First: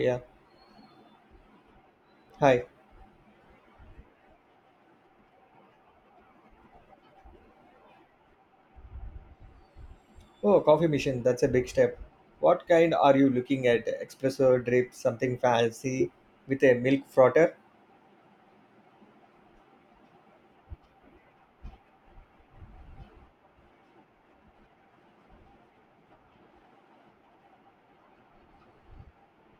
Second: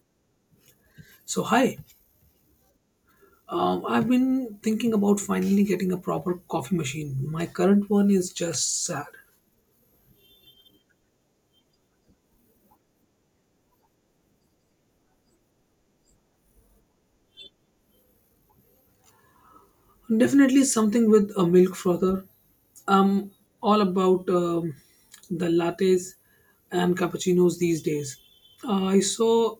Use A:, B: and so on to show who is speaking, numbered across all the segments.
A: Yeah.
B: So, hi.
A: Hi.
B: I've been thinking about finally getting a proper coffee machine. My current one is just sad.
A: Oh, coffee machine. That's a big step. What kind are you looking at? Espresso drip, something fancy with a milk frotter?
B: Definitely something with a milk frother. I'm all about the lattes and cappuccinos these days. I saw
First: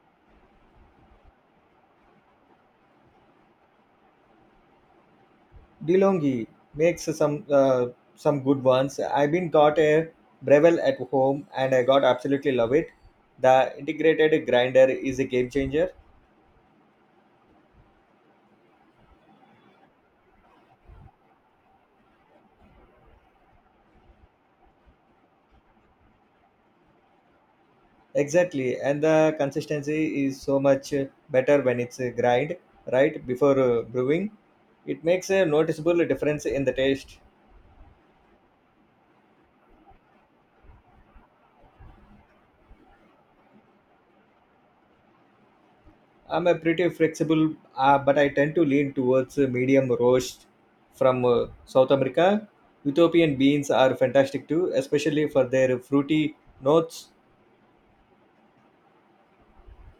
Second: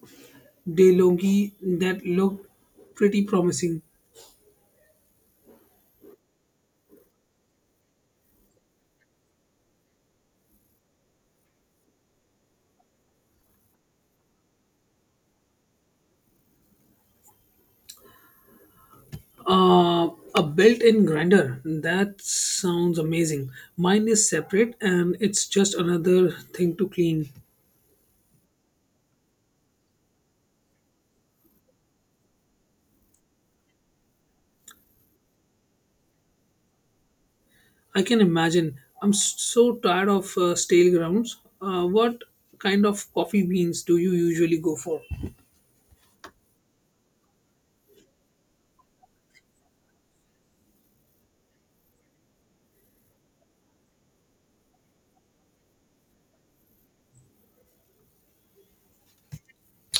B: DeLonghi that looked pretty promising.
A: DeLonghi makes some good ones. I've been got a Breville at home and I got absolutely love it. The integrated grinder is a game changer.
B: A built-in grinder. That sounds amazing. Mine is separate and it's just another thing to clean.
A: Exactly, and the consistency is so much better when it's a grind right before brewing. It makes a noticeable difference in the taste.
B: I can imagine. I'm so tired of stale grounds. What kind of coffee beans do you usually go for?
A: I'm a pretty flexible, but I tend to lean towards medium roast from South America. Ethiopian beans are fantastic too, especially for their fruity notes.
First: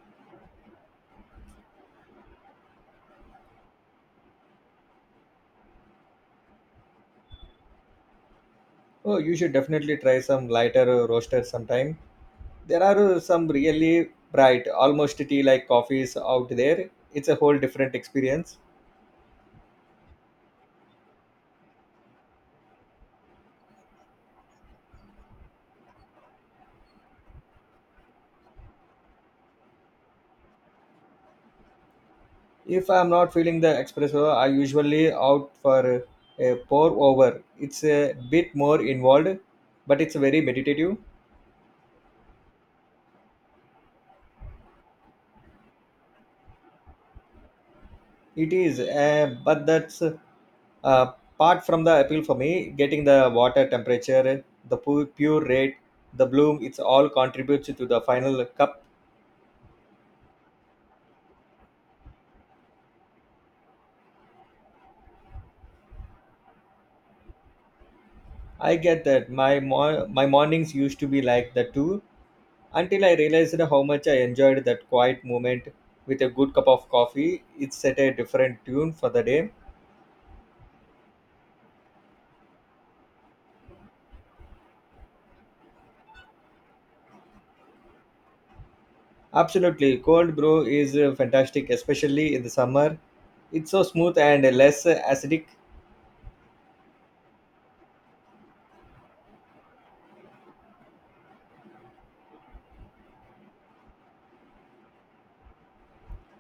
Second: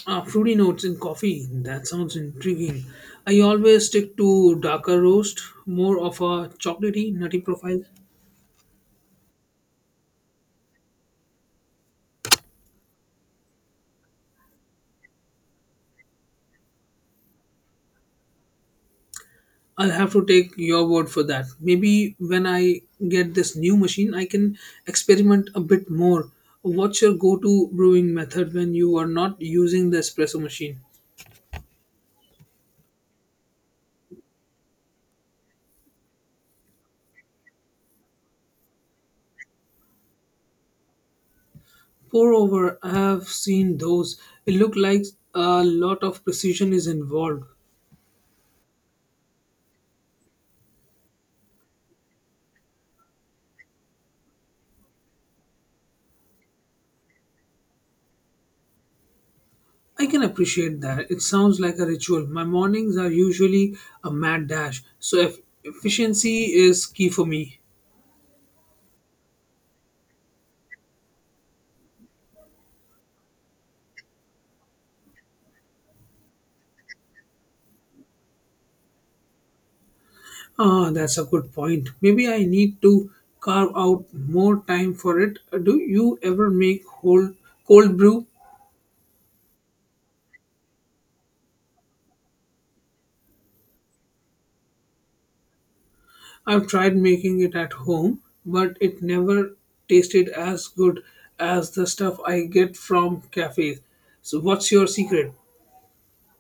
B: Fruity notes in coffee. That sounds intriguing. I always stick to darker roast, more of a chocolatey, nutty profile.
A: Oh, you should definitely try some lighter roasters sometime. There are some really bright, almost tea-like coffees out there. It's a whole different experience.
B: I'll have to take your word for that. Maybe when I get this new machine, I can experiment a bit more. What's your go to brewing method when you are not using the espresso machine?
A: If I'm not feeling the espresso, I usually out for a pour over. It's a bit more involved, but it's very meditative.
B: Moreover, I have seen those. It looked like a lot of precision is involved.
A: It is, but that's apart from the appeal for me. Getting the water temperature, the pure rate, the bloom, it's all contributes to the final cup.
B: I can appreciate that. It sounds like a ritual. My mornings are usually a mad dash, so efficiency is key for me.
A: I get that. My mornings used to be like that too, until I realized how much I enjoyed that quiet moment with a good cup of coffee. It set a different tune for the day.
B: Ah, that's a good point. Maybe I need to carve out more time for it. Do you ever make whole cold brew?
A: Absolutely, cold brew is fantastic, especially in the summer. It's so smooth and less acidic.
B: I've tried making it at home, but it never tasted as good as the stuff I get from cafes. So, what's your secret?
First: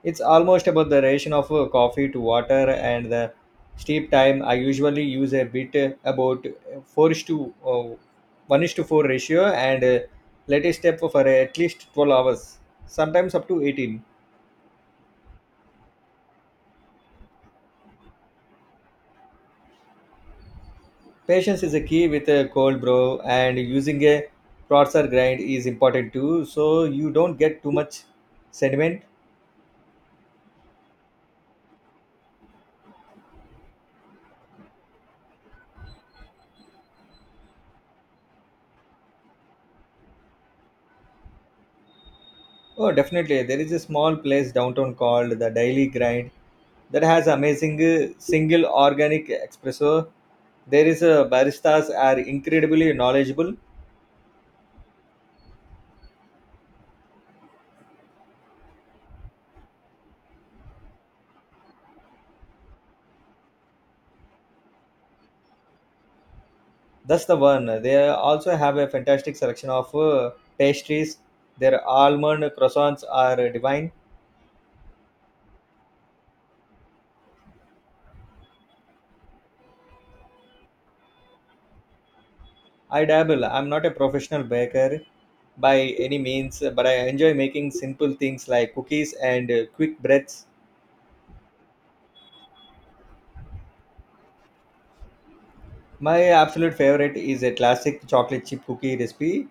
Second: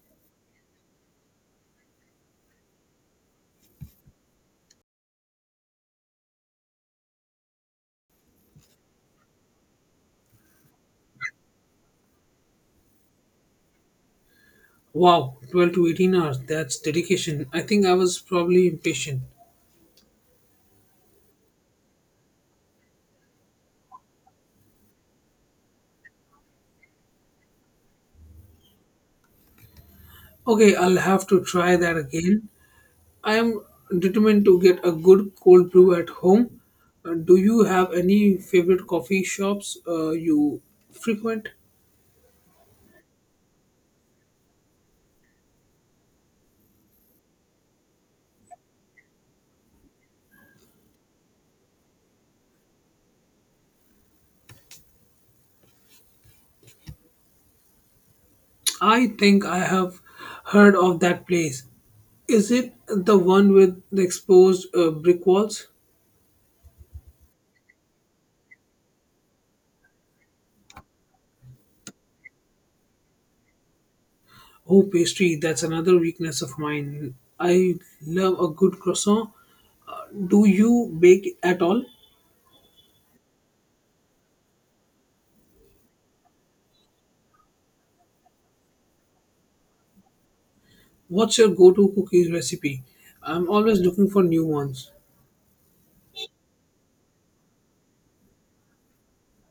A: It's almost about the ration of coffee to water and the steep time. I usually use a bit about 4 is to 1 is to 4 ratio and let it step for at least 12 hours, sometimes up to 18.
B: Wow, 12 to 18 hours. That's dedication. I think I was probably impatient.
A: Patience is a key with a cold brew, and using a processor grind is important too, so you don't get too much sediment.
B: Okay, I'll have to try that again. I am determined to get a good cold brew at home. Do you have any favorite coffee shops you frequent?
A: Oh, definitely. There is a small place downtown called the Daily Grind that has amazing single organic espresso. There is a baristas are incredibly knowledgeable.
B: I think I have heard of that place. Is it the one with the exposed brick walls?
A: That's the one. They also have a fantastic selection of pastries. Their almond croissants are divine.
B: Oh, pastry, that's another weakness of mine. I love a good croissant. Do you bake at all?
A: I dabble. I'm not a professional baker by any means, but I enjoy making simple things like cookies and quick breads.
B: What's your go to cookies recipe? I'm always looking for new ones.
A: My absolute favorite is a classic chocolate chip cookie recipe.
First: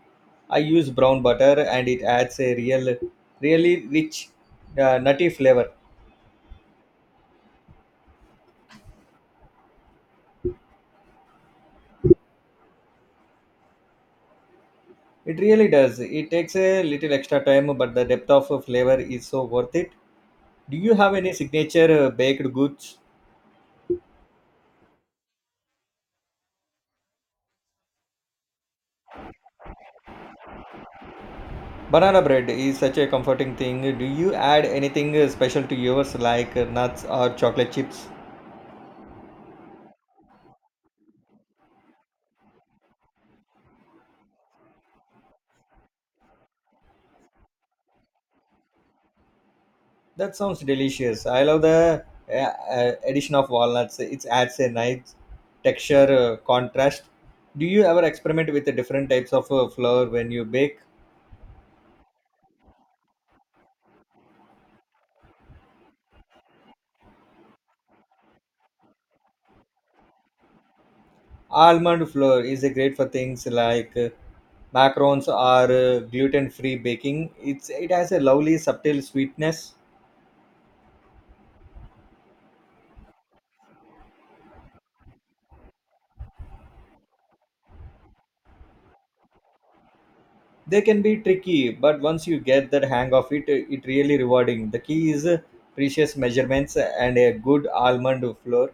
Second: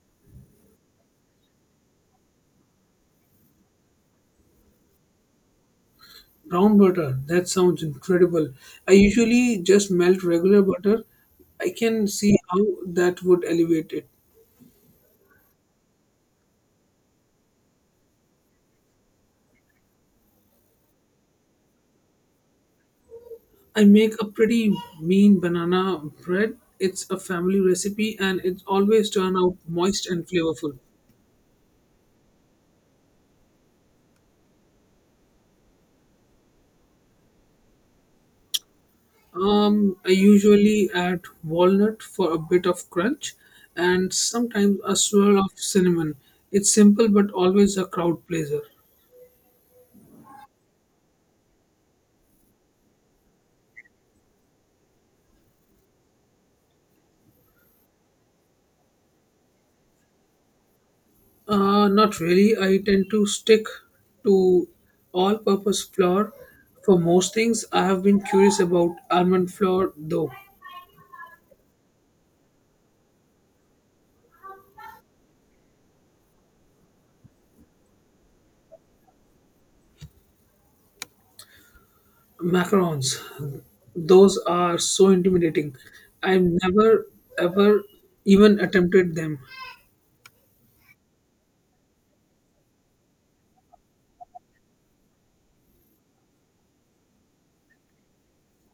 A: I use brown butter and it adds a really rich, nutty flavor.
B: Brown butter, that sounds incredible. I usually just melt regular butter. I can see how that would elevate it.
A: It really does. It takes a little extra time, but the depth of flavor is so worth it. Do you have any signature baked goods?
B: I make a pretty mean banana bread. It's a family recipe and it always turn out moist and flavorful.
A: Banana bread is such a comforting thing. Do you add anything special to yours, like nuts or chocolate chips?
B: I usually add walnut for a bit of crunch and sometimes a swirl of cinnamon. It's simple but always a crowd pleaser.
A: That sounds delicious. I love the addition of walnuts. It adds a nice texture contrast. Do you ever experiment with the different types of flour when you bake?
B: Not really. I tend to stick to all purpose flour for most things. I have been curious about almond flour though.
A: Almond flour is great for things like macarons or gluten-free baking. It has a lovely subtle sweetness.
B: Macarons, those are so intimidating. I've never ever even attempted them.
A: They can be tricky, but once you get the hang of it, it really rewarding. The key is precious measurements and a good almond flour.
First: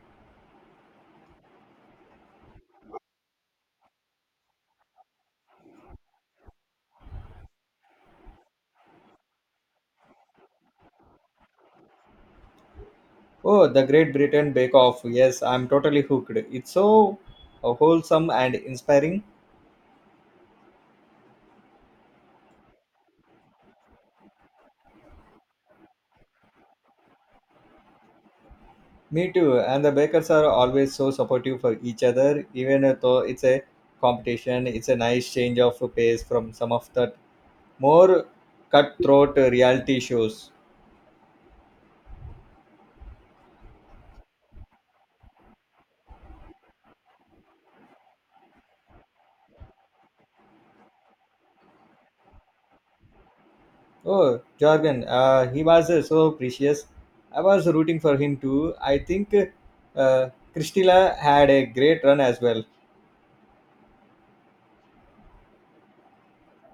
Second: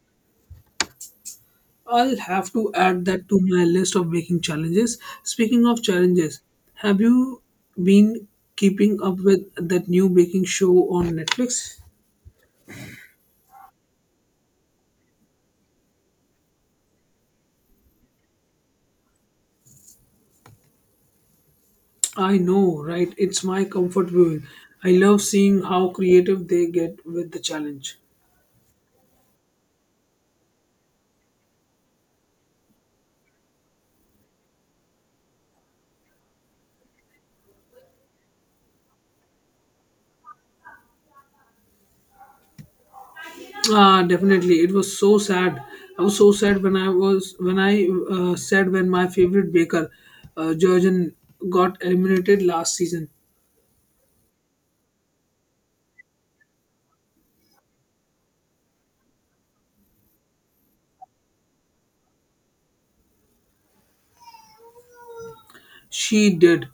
B: I'll have to add that to my list of baking challenges. Speaking of challenges, have you been keeping up with that new baking show on Netflix?
A: Oh, the Great Britain Bake Off. Yes, I'm totally hooked. It's so wholesome and inspiring.
B: I know, right? It's my comfort viewing. I love seeing how creative they get with the challenge.
A: Me too. And the bakers are always so supportive for each other, even though it's a competition. It's a nice change of pace from some of the more cutthroat reality shows.
B: Ah, definitely. It was so sad. I was so sad when I was when I said when my favorite baker, Georgian, got eliminated last season.
A: Oh, Jorgen, he was so precious. I was rooting for him too. I think uh, Christina had a great run as well.
B: She did.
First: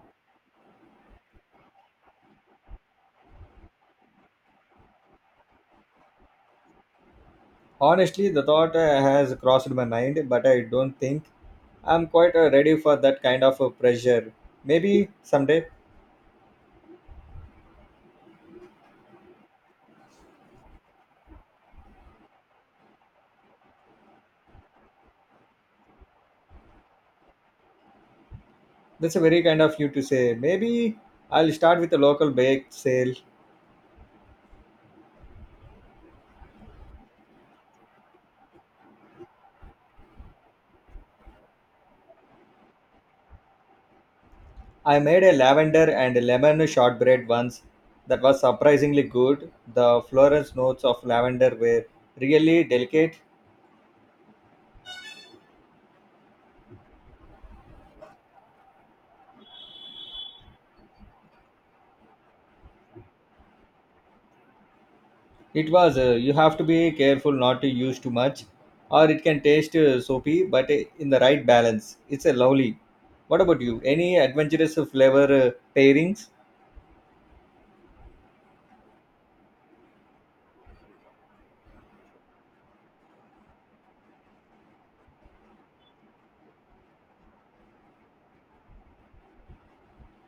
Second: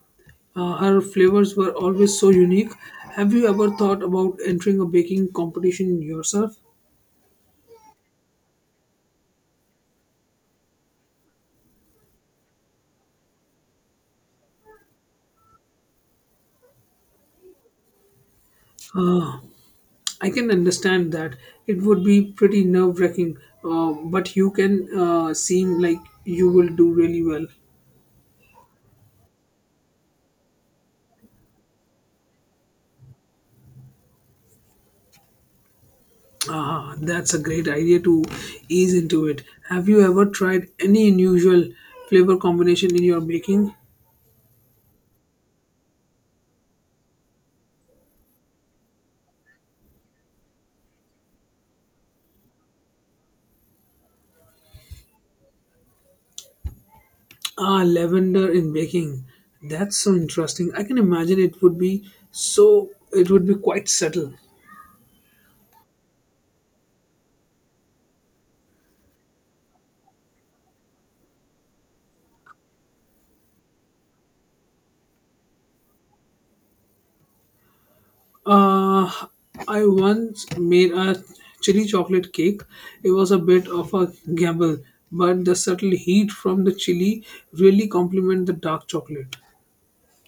B: Her flavors were always so unique. Have you ever thought about entering a baking competition yourself?
A: Honestly, the thought has crossed my mind, but I don't think I'm quite ready for that kind of pressure. Maybe someday.
B: I can understand that it would be pretty nerve wracking, but you can seem like you will do really well.
A: That's a very kind of you to say. Maybe I'll start with a local bake sale.
B: Ah, that's a great idea to ease into it. Have you ever tried any unusual flavor combination in your baking?
A: I made a lavender and lemon shortbread once that was surprisingly good. The Florence notes of lavender were really delicate.
B: Ah, lavender in baking. That's so interesting. I can imagine it would be quite subtle.
A: It was. You have to be careful not to use too much, or it can taste soapy, but in the right balance, it's a lovely. What about you? Any adventurous flavor pairings?
B: Uh, I once made a chili chocolate cake. It was a bit of a gamble, but the subtle heat from the chili really complement the dark chocolate.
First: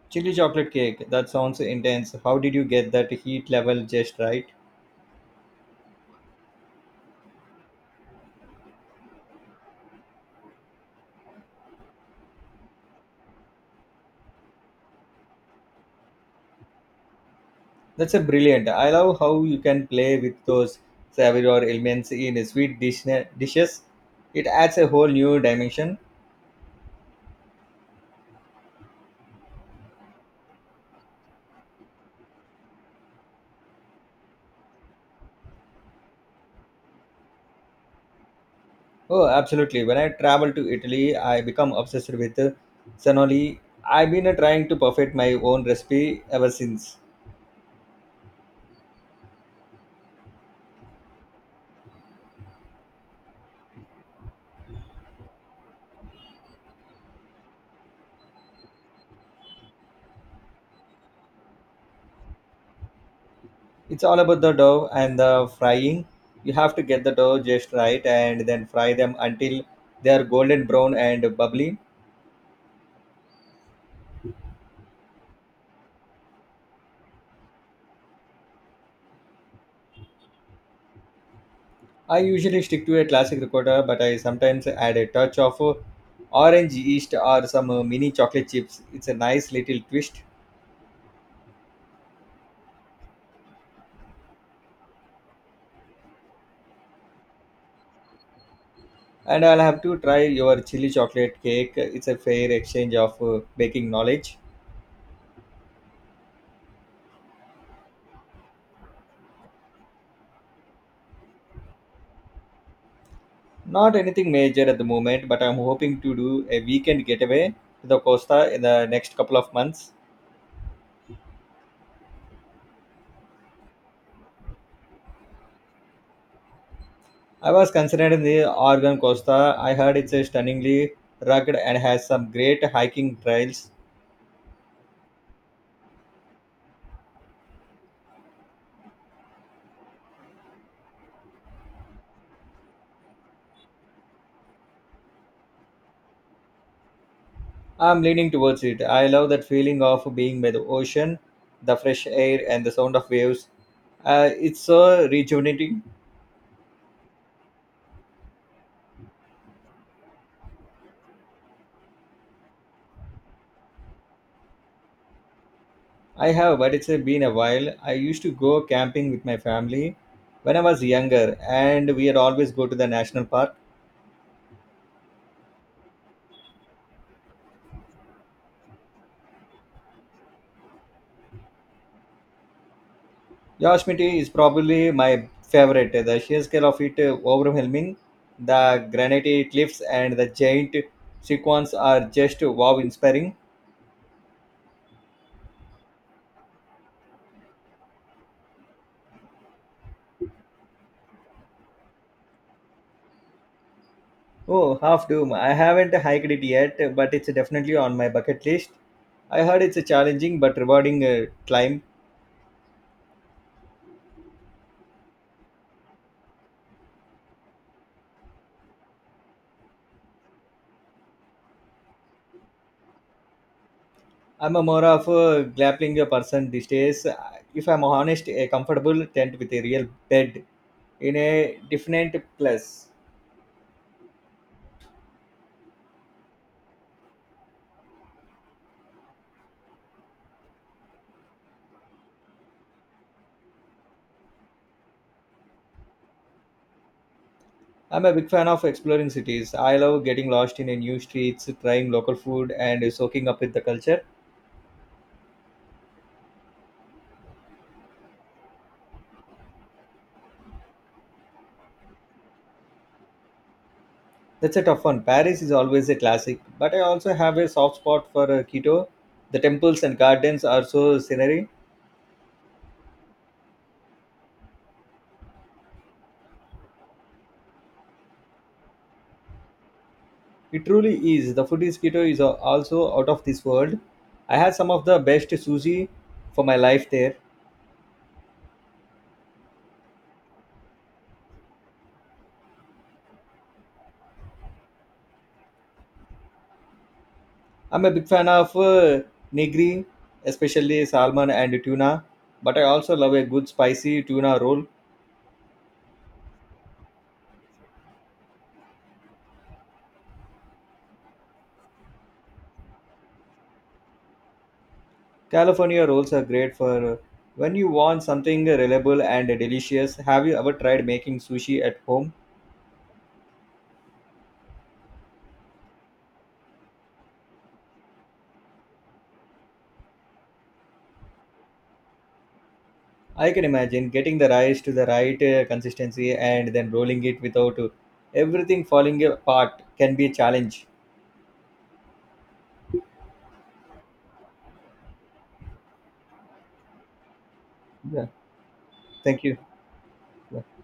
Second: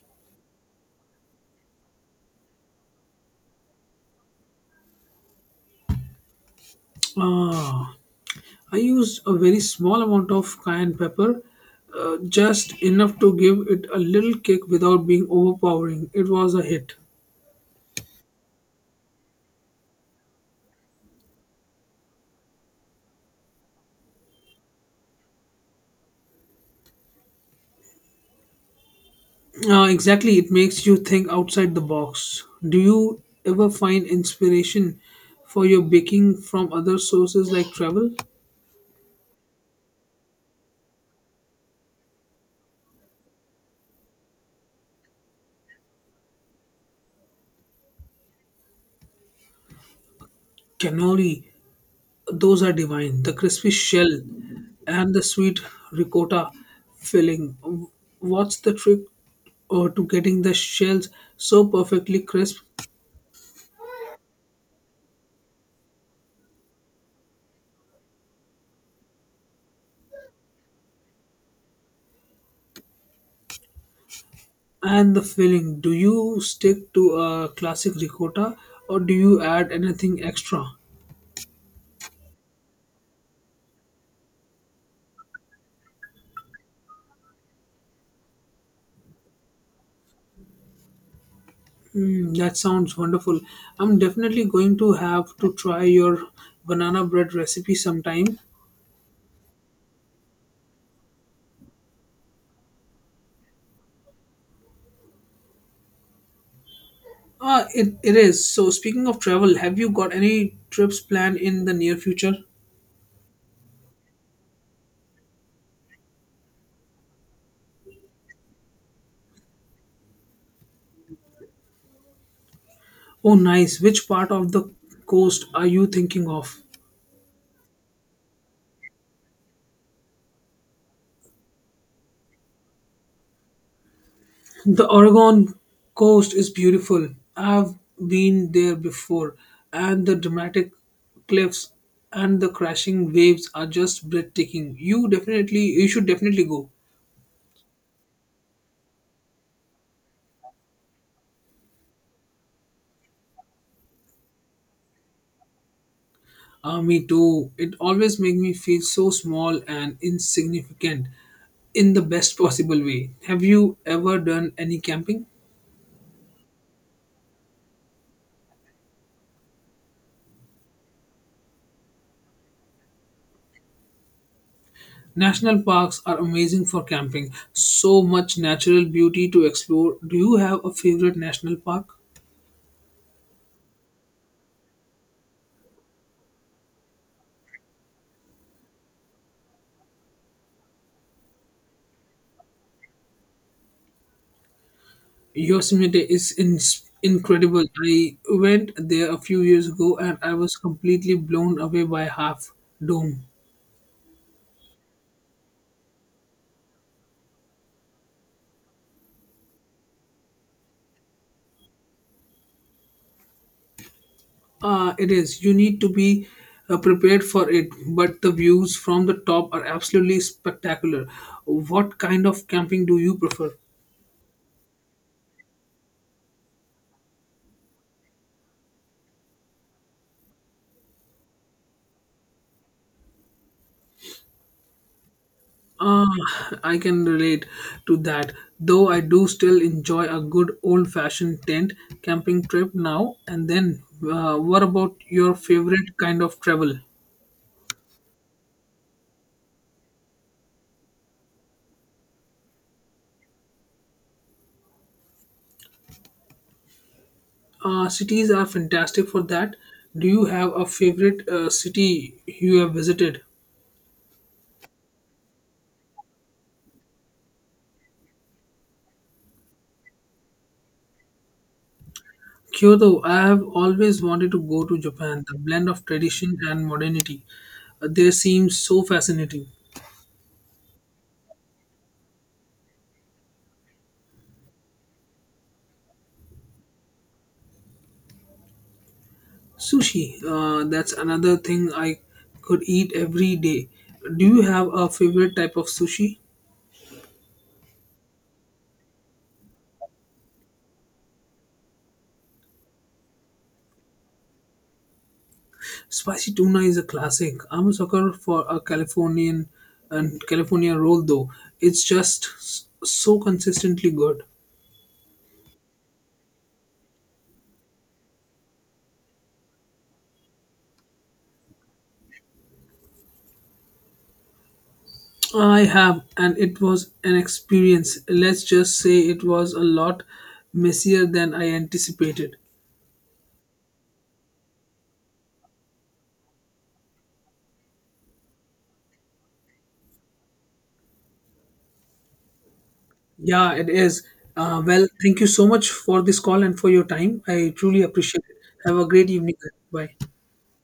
A: Chili chocolate cake. That sounds intense. How did you get that heat level just right?
B: Ah, I used a very small amount of cayenne pepper, just enough to give it a little kick without being overpowering. It was a hit.
A: That's a brilliant. I love how you can play with those savour elements in a sweet dishes. It adds a whole new dimension.
B: Exactly, it makes you think outside the box. Do you ever find inspiration for your baking from other sources like travel?
A: Oh, absolutely. When I travel to Italy, I become obsessed with cannoli. I've been trying to perfect my own recipe ever since.
B: Cannoli, those are divine. The crispy shell and the sweet ricotta filling. What's the trick or to getting the shells so perfectly crisp.
A: It's all about the dough and the frying. You have to get the dough just right and then fry them until they are golden brown and bubbly.
B: And the filling, do you stick to a classic ricotta or do you add anything extra?
A: I usually stick to a classic ricotta, but I sometimes add a touch of orange yeast or some mini chocolate chips. It's a nice little twist.
B: That sounds wonderful. I'm definitely going to have to try your banana bread recipe sometime.
A: And I'll have to try your chili chocolate cake. It's a fair exchange of baking knowledge.
B: Ah, it is. So, speaking of travel, have you got any trips planned in the near future?
A: Not anything major at the moment, but I'm hoping to do a weekend getaway to the Costa in the next couple of months.
B: Oh, nice. Which part of the coast are you thinking of?
A: I was considering the Oregon Costa. I heard it's a stunningly rugged and has some great hiking trails.
B: The Oregon coast is beautiful. I've been there before, and the dramatic cliffs and the crashing waves are just breathtaking. You should definitely go.
A: I'm leaning towards it. I love that feeling of being by the ocean, the fresh air, and the sound of waves. It's so rejuvenating.
B: Ah, me too. It always makes me feel so small and insignificant in the best possible way. Have you ever done any camping?
A: I have, but it's been a while. I used to go camping with my family when I was younger, and we would always go to the national park.
B: National parks are amazing for camping. So much natural beauty to explore. Do you have a favorite national park?
A: Yosemite is probably my favorite. The sheer scale of it overwhelming, the granite cliffs and the giant sequence are just wow inspiring.
B: Yosemite is ins incredible. I went there a few years ago and I was completely blown away by Half Dome.
A: Oh, half doom. I haven't hiked it yet, but it's definitely on my bucket list. I heard it's a challenging but rewarding climb.
B: It is. You need to be prepared for it, but the views from the top are absolutely spectacular. What kind of camping do you prefer?
A: I'm a more of a glamping person these days. If I'm honest, a comfortable tent with a real bed in a different place.
B: Ah, I can relate to that. Though I do still enjoy a good old-fashioned tent camping trip now and then. What about your favorite kind of travel?
A: I'm a big fan of exploring cities. I love getting lost in a new streets, trying local food, and soaking up with the culture.
B: Cities are fantastic for that. Do you have a favorite city you have visited?
A: That's a tough one. Paris is always a classic, but I also have a soft spot for Quito. The temples and gardens are so scenery.
B: Kyoto. I have always wanted to go to Japan. The blend of tradition and modernity there seems so fascinating.
A: It truly is. The food in Quito is also out of this world. I had some of the best sushi for my life there.
B: Sushi. That's another thing I could eat every day. Do you have a favorite type of sushi?
A: I'm a big fan of nigiri, especially salmon and tuna, but I also love a good spicy tuna roll.
B: Spicy tuna is a classic. I'm a sucker for a California roll though. It's just so consistently good.
A: California rolls are great for when you want something reliable and delicious. Have you ever tried making sushi at home?
B: I have, and it was an experience. Let's just say it was a lot messier than I anticipated.
A: I can imagine getting the rice to the right consistency and then rolling it without everything falling apart can be a challenge.
B: Yeah, it is. Well, thank you so much for this call and for your time. I truly
A: Yeah,
B: appreciate it. Have a great
A: thank
B: evening.
A: you.
B: Bye.
A: Yeah.